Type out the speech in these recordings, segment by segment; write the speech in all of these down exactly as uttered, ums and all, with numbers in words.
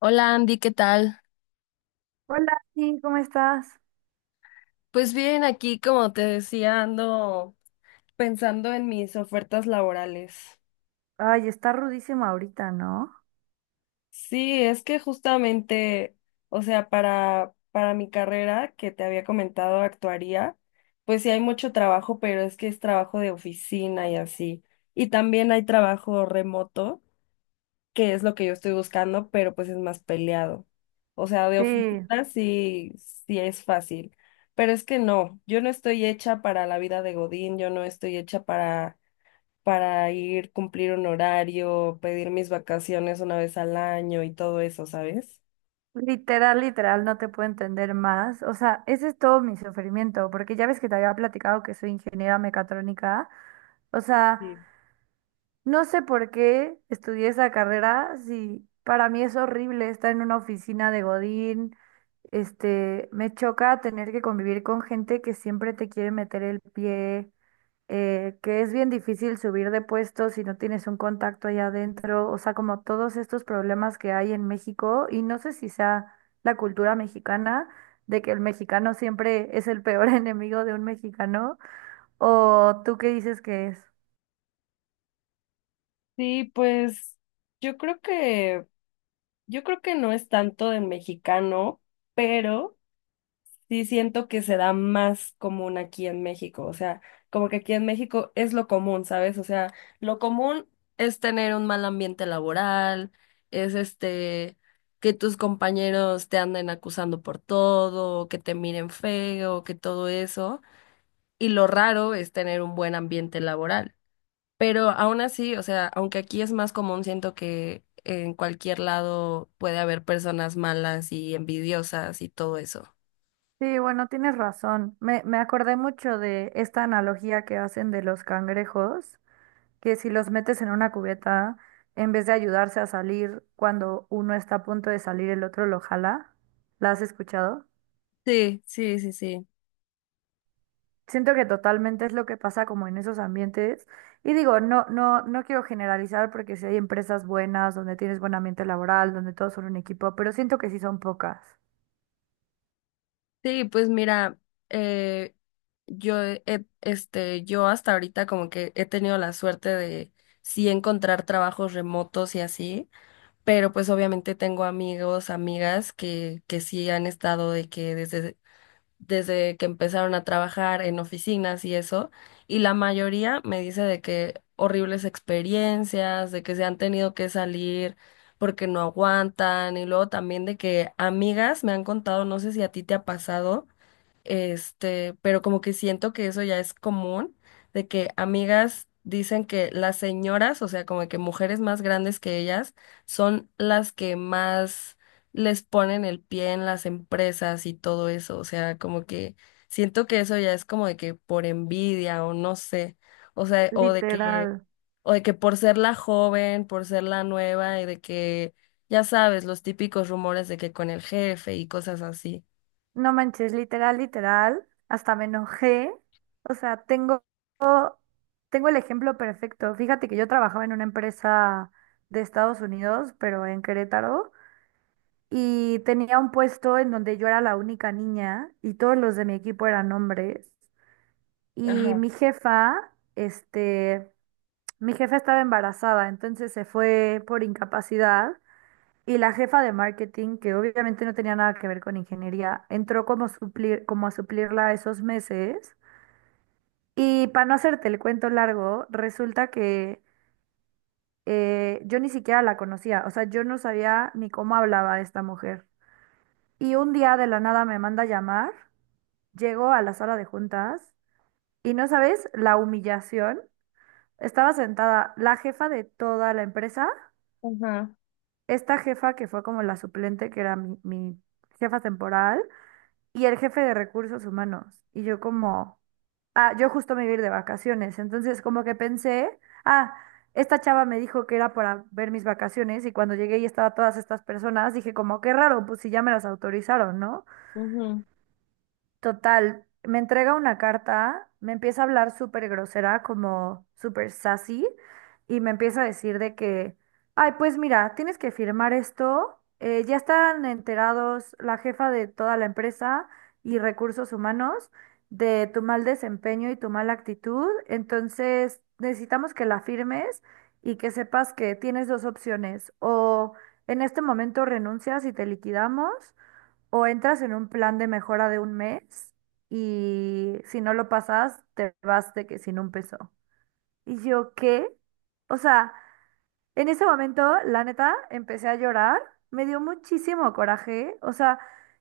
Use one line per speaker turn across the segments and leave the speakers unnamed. Hola Andy, ¿qué tal?
Hola, sí, ¿cómo estás?
Pues bien, aquí como te decía, ando pensando en mis ofertas laborales.
Ay, está rudísima ahorita, ¿no?
Sí, es que justamente, o sea, para, para mi carrera que te había comentado, actuaría, pues sí hay mucho trabajo, pero es que es trabajo de oficina y así. Y también hay trabajo remoto, que es lo que yo estoy buscando, pero pues es más peleado. O sea, de
Sí,
oficina sí, sí es fácil, pero es que no, yo no estoy hecha para la vida de Godín, yo no estoy hecha para, para ir, cumplir un horario, pedir mis vacaciones una vez al año y todo eso, ¿sabes?
literal, literal, no te puedo entender más. O sea, ese es todo mi sufrimiento, porque ya ves que te había platicado que soy ingeniera mecatrónica. O sea,
Sí.
no sé por qué estudié esa carrera, si para mí es horrible estar en una oficina de Godín. Este, me choca tener que convivir con gente que siempre te quiere meter el pie. Eh, que es bien difícil subir de puesto si no tienes un contacto allá adentro, o sea, como todos estos problemas que hay en México, y no sé si sea la cultura mexicana, de que el mexicano siempre es el peor enemigo de un mexicano, o tú qué dices que es.
Sí, pues yo creo que, yo creo que no es tanto de mexicano, pero sí siento que se da más común aquí en México, o sea, como que aquí en México es lo común, ¿sabes? O sea, lo común es tener un mal ambiente laboral, es este, que tus compañeros te anden acusando por todo, que te miren feo, que todo eso, y lo raro es tener un buen ambiente laboral. Pero aún así, o sea, aunque aquí es más común, siento que en cualquier lado puede haber personas malas y envidiosas y todo eso.
Sí, bueno, tienes razón. Me, me acordé mucho de esta analogía que hacen de los cangrejos, que si los metes en una cubeta, en vez de ayudarse a salir cuando uno está a punto de salir, el otro lo jala. ¿La has escuchado?
Sí, sí, sí, sí.
Siento que totalmente es lo que pasa como en esos ambientes. Y digo, no, no, no quiero generalizar porque si hay empresas buenas, donde tienes buen ambiente laboral, donde todos son un equipo, pero siento que sí son pocas.
Sí, pues mira, eh, yo he- he- este, yo hasta ahorita como que he tenido la suerte de sí encontrar trabajos remotos y así, pero pues obviamente tengo amigos, amigas que, que sí han estado de que desde, desde que empezaron a trabajar en oficinas y eso, y la mayoría me dice de que horribles experiencias, de que se han tenido que salir porque no aguantan, y luego también de que amigas me han contado, no sé si a ti te ha pasado este, pero como que siento que eso ya es común, de que amigas dicen que las señoras, o sea, como que mujeres más grandes que ellas, son las que más les ponen el pie en las empresas y todo eso, o sea, como que siento que eso ya es como de que por envidia o no sé, o sea, o de que,
Literal.
o de que por ser la joven, por ser la nueva y de que, ya sabes, los típicos rumores de que con el jefe y cosas así.
No manches, literal, literal. Hasta me enojé. O sea, tengo, tengo el ejemplo perfecto. Fíjate que yo trabajaba en una empresa de Estados Unidos, pero en Querétaro, y tenía un puesto en donde yo era la única niña y todos los de mi equipo eran hombres. Y
Ajá,
mi jefa, este, mi jefa estaba embarazada, entonces se fue por incapacidad. Y la jefa de marketing, que obviamente no tenía nada que ver con ingeniería, entró como, suplir, como a suplirla esos meses. Y para no hacerte el cuento largo, resulta que eh, yo ni siquiera la conocía, o sea, yo no sabía ni cómo hablaba esta mujer. Y un día de la nada me manda a llamar, llego a la sala de juntas y no sabes la humillación. Estaba sentada la jefa de toda la empresa,
ajá.
esta jefa que fue como la suplente, que era mi, mi jefa temporal, y el jefe de recursos humanos. Y yo como, ah, yo justo me iba a ir de vacaciones, entonces como que pensé, ah, esta chava me dijo que era para ver mis vacaciones y cuando llegué y estaba todas estas personas, dije como, qué raro, pues si ya me las autorizaron, ¿no?
Ujú.
Total, me entrega una carta, me empieza a hablar súper grosera, como súper sassy, y me empieza a decir de que, ay, pues mira, tienes que firmar esto, eh, ya están enterados la jefa de toda la empresa y recursos humanos de tu mal desempeño y tu mala actitud, entonces necesitamos que la firmes y que sepas que tienes dos opciones, o en este momento renuncias y te liquidamos. O entras en un plan de mejora de un mes y si no lo pasas, te vas de que sin un peso. Y yo, ¿qué? O sea, en ese momento, la neta, empecé a llorar, me dio muchísimo coraje, o sea,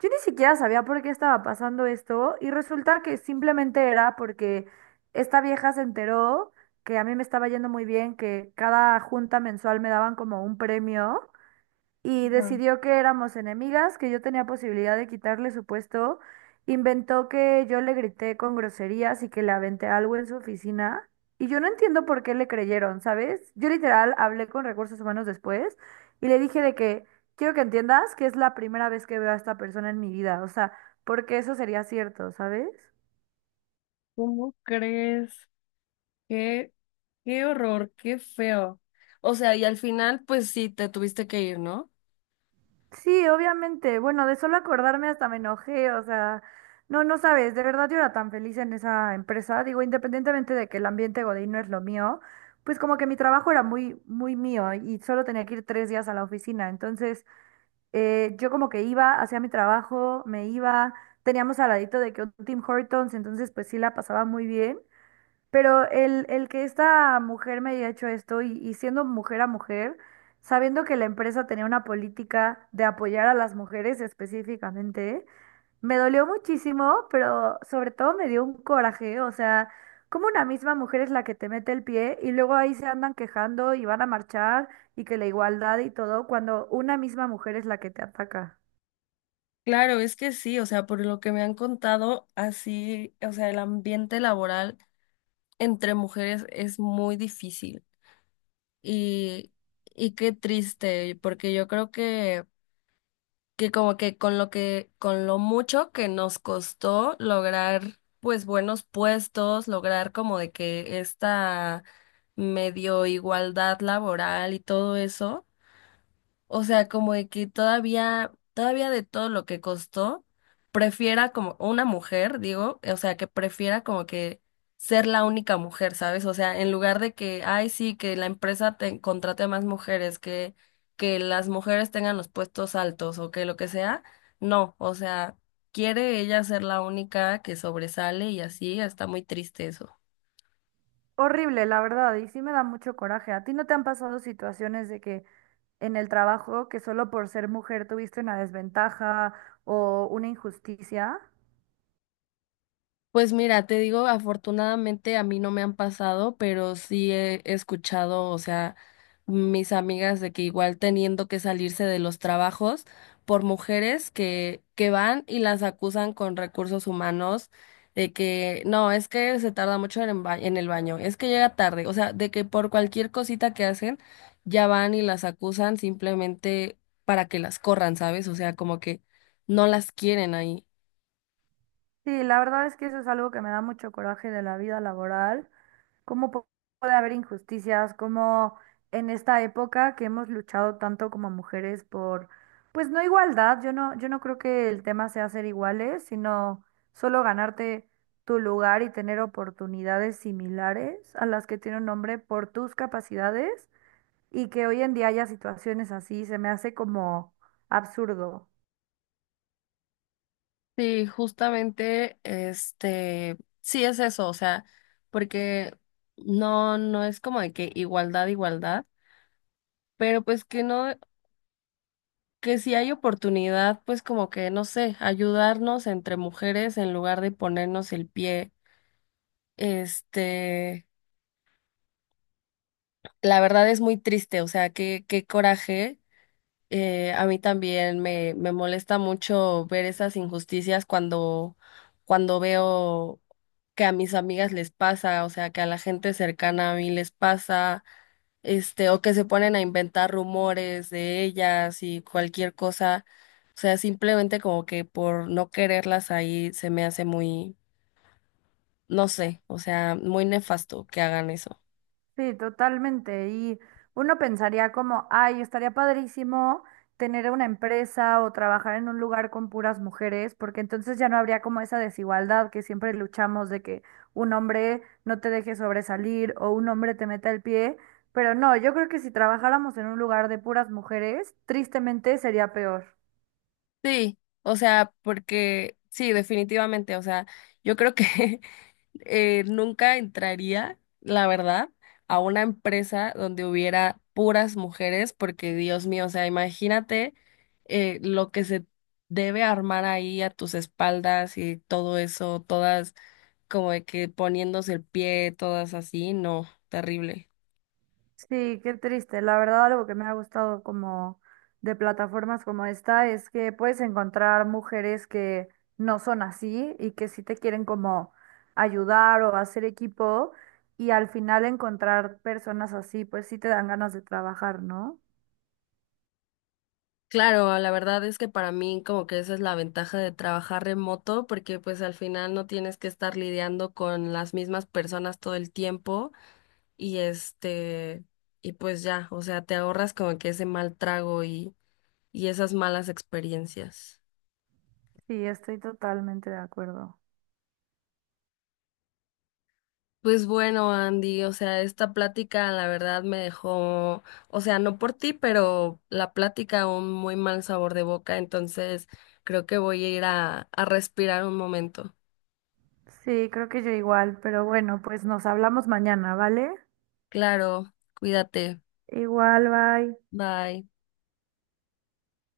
yo ni siquiera sabía por qué estaba pasando esto y resulta que simplemente era porque esta vieja se enteró que a mí me estaba yendo muy bien, que cada junta mensual me daban como un premio y decidió que éramos enemigas, que yo tenía posibilidad de quitarle su puesto. Inventó que yo le grité con groserías y que le aventé algo en su oficina. Y yo no entiendo por qué le creyeron, ¿sabes? Yo literal hablé con recursos humanos después y le dije de que quiero que entiendas que es la primera vez que veo a esta persona en mi vida. O sea, porque eso sería cierto, ¿sabes?
¿Cómo crees? Qué, qué horror, qué feo. O sea, y al final, pues sí, te tuviste que ir, ¿no?
Sí, obviamente. Bueno, de solo acordarme hasta me enojé, o sea, no, no sabes, de verdad yo era tan feliz en esa empresa. Digo, independientemente de que el ambiente Godín no es lo mío, pues como que mi trabajo era muy, muy mío y solo tenía que ir tres días a la oficina. Entonces, eh, yo como que iba, hacía mi trabajo, me iba, teníamos al ladito de que un Tim Hortons, entonces pues sí la pasaba muy bien. Pero el, el que esta mujer me haya hecho esto y, y siendo mujer a mujer, sabiendo que la empresa tenía una política de apoyar a las mujeres específicamente, me dolió muchísimo, pero sobre todo me dio un coraje. O sea, como una misma mujer es la que te mete el pie y luego ahí se andan quejando y van a marchar y que la igualdad y todo, cuando una misma mujer es la que te ataca.
Claro, es que sí, o sea, por lo que me han contado, así, o sea, el ambiente laboral entre mujeres es muy difícil y, y qué triste, porque yo creo que que como que con lo que, con lo mucho que nos costó lograr pues buenos puestos, lograr como de que esta medio igualdad laboral y todo eso. O sea, como de que todavía, todavía de todo lo que costó, prefiera como una mujer, digo, o sea, que prefiera como que ser la única mujer, ¿sabes? O sea, en lugar de que, ay, sí, que la empresa te contrate más mujeres, que, que las mujeres tengan los puestos altos o que lo que sea, no, o sea, quiere ella ser la única que sobresale y así, está muy triste eso.
Horrible, la verdad, y sí me da mucho coraje. ¿A ti no te han pasado situaciones de que en el trabajo, que solo por ser mujer tuviste una desventaja o una injusticia?
Pues mira, te digo, afortunadamente a mí no me han pasado, pero sí he escuchado, o sea, mis amigas de que igual teniendo que salirse de los trabajos por mujeres que, que van y las acusan con recursos humanos de que no, es que se tarda mucho en, el ba- en el baño, es que llega tarde, o sea, de que por cualquier cosita que hacen ya van y las acusan simplemente para que las corran, ¿sabes? O sea, como que no las quieren ahí.
Sí, la verdad es que eso es algo que me da mucho coraje de la vida laboral. ¿Cómo pu- puede haber injusticias? ¿Cómo en esta época que hemos luchado tanto como mujeres por, pues no igualdad, yo no, yo no creo que el tema sea ser iguales, sino solo ganarte tu lugar y tener oportunidades similares a las que tiene un hombre por tus capacidades y que hoy en día haya situaciones así, se me hace como absurdo?
Sí, justamente, este, sí es eso, o sea, porque no, no es como de que igualdad, igualdad, pero pues que no, que si hay oportunidad, pues como que, no sé, ayudarnos entre mujeres en lugar de ponernos el pie, este, la verdad es muy triste, o sea, qué, qué coraje. Eh, a mí también me, me molesta mucho ver esas injusticias cuando, cuando veo que a mis amigas les pasa, o sea, que a la gente cercana a mí les pasa, este, o que se ponen a inventar rumores de ellas y cualquier cosa. O sea, simplemente como que por no quererlas ahí se me hace muy, no sé, o sea, muy nefasto que hagan eso.
Sí, totalmente. Y uno pensaría como, ay, estaría padrísimo tener una empresa o trabajar en un lugar con puras mujeres, porque entonces ya no habría como esa desigualdad que siempre luchamos de que un hombre no te deje sobresalir o un hombre te meta el pie. Pero no, yo creo que si trabajáramos en un lugar de puras mujeres, tristemente sería peor.
Sí, o sea, porque sí, definitivamente, o sea, yo creo que eh, nunca entraría, la verdad, a una empresa donde hubiera puras mujeres, porque Dios mío, o sea, imagínate eh, lo que se debe armar ahí a tus espaldas y todo eso, todas como de que poniéndose el pie, todas así, no, terrible.
Sí, qué triste. La verdad, algo que me ha gustado como de plataformas como esta es que puedes encontrar mujeres que no son así y que sí te quieren como ayudar o hacer equipo y al final encontrar personas así, pues sí te dan ganas de trabajar, ¿no?
Claro, la verdad es que para mí como que esa es la ventaja de trabajar remoto, porque pues al final no tienes que estar lidiando con las mismas personas todo el tiempo y este, y pues ya, o sea, te ahorras como que ese mal trago y, y esas malas experiencias.
Sí, estoy totalmente de acuerdo.
Pues bueno, Andy, o sea, esta plática la verdad me dejó, o sea, no por ti, pero la plática un muy mal sabor de boca, entonces creo que voy a ir a, a respirar un momento.
Sí, creo que yo igual, pero bueno, pues nos hablamos mañana, ¿vale?
Claro, cuídate.
Igual, bye.
Bye.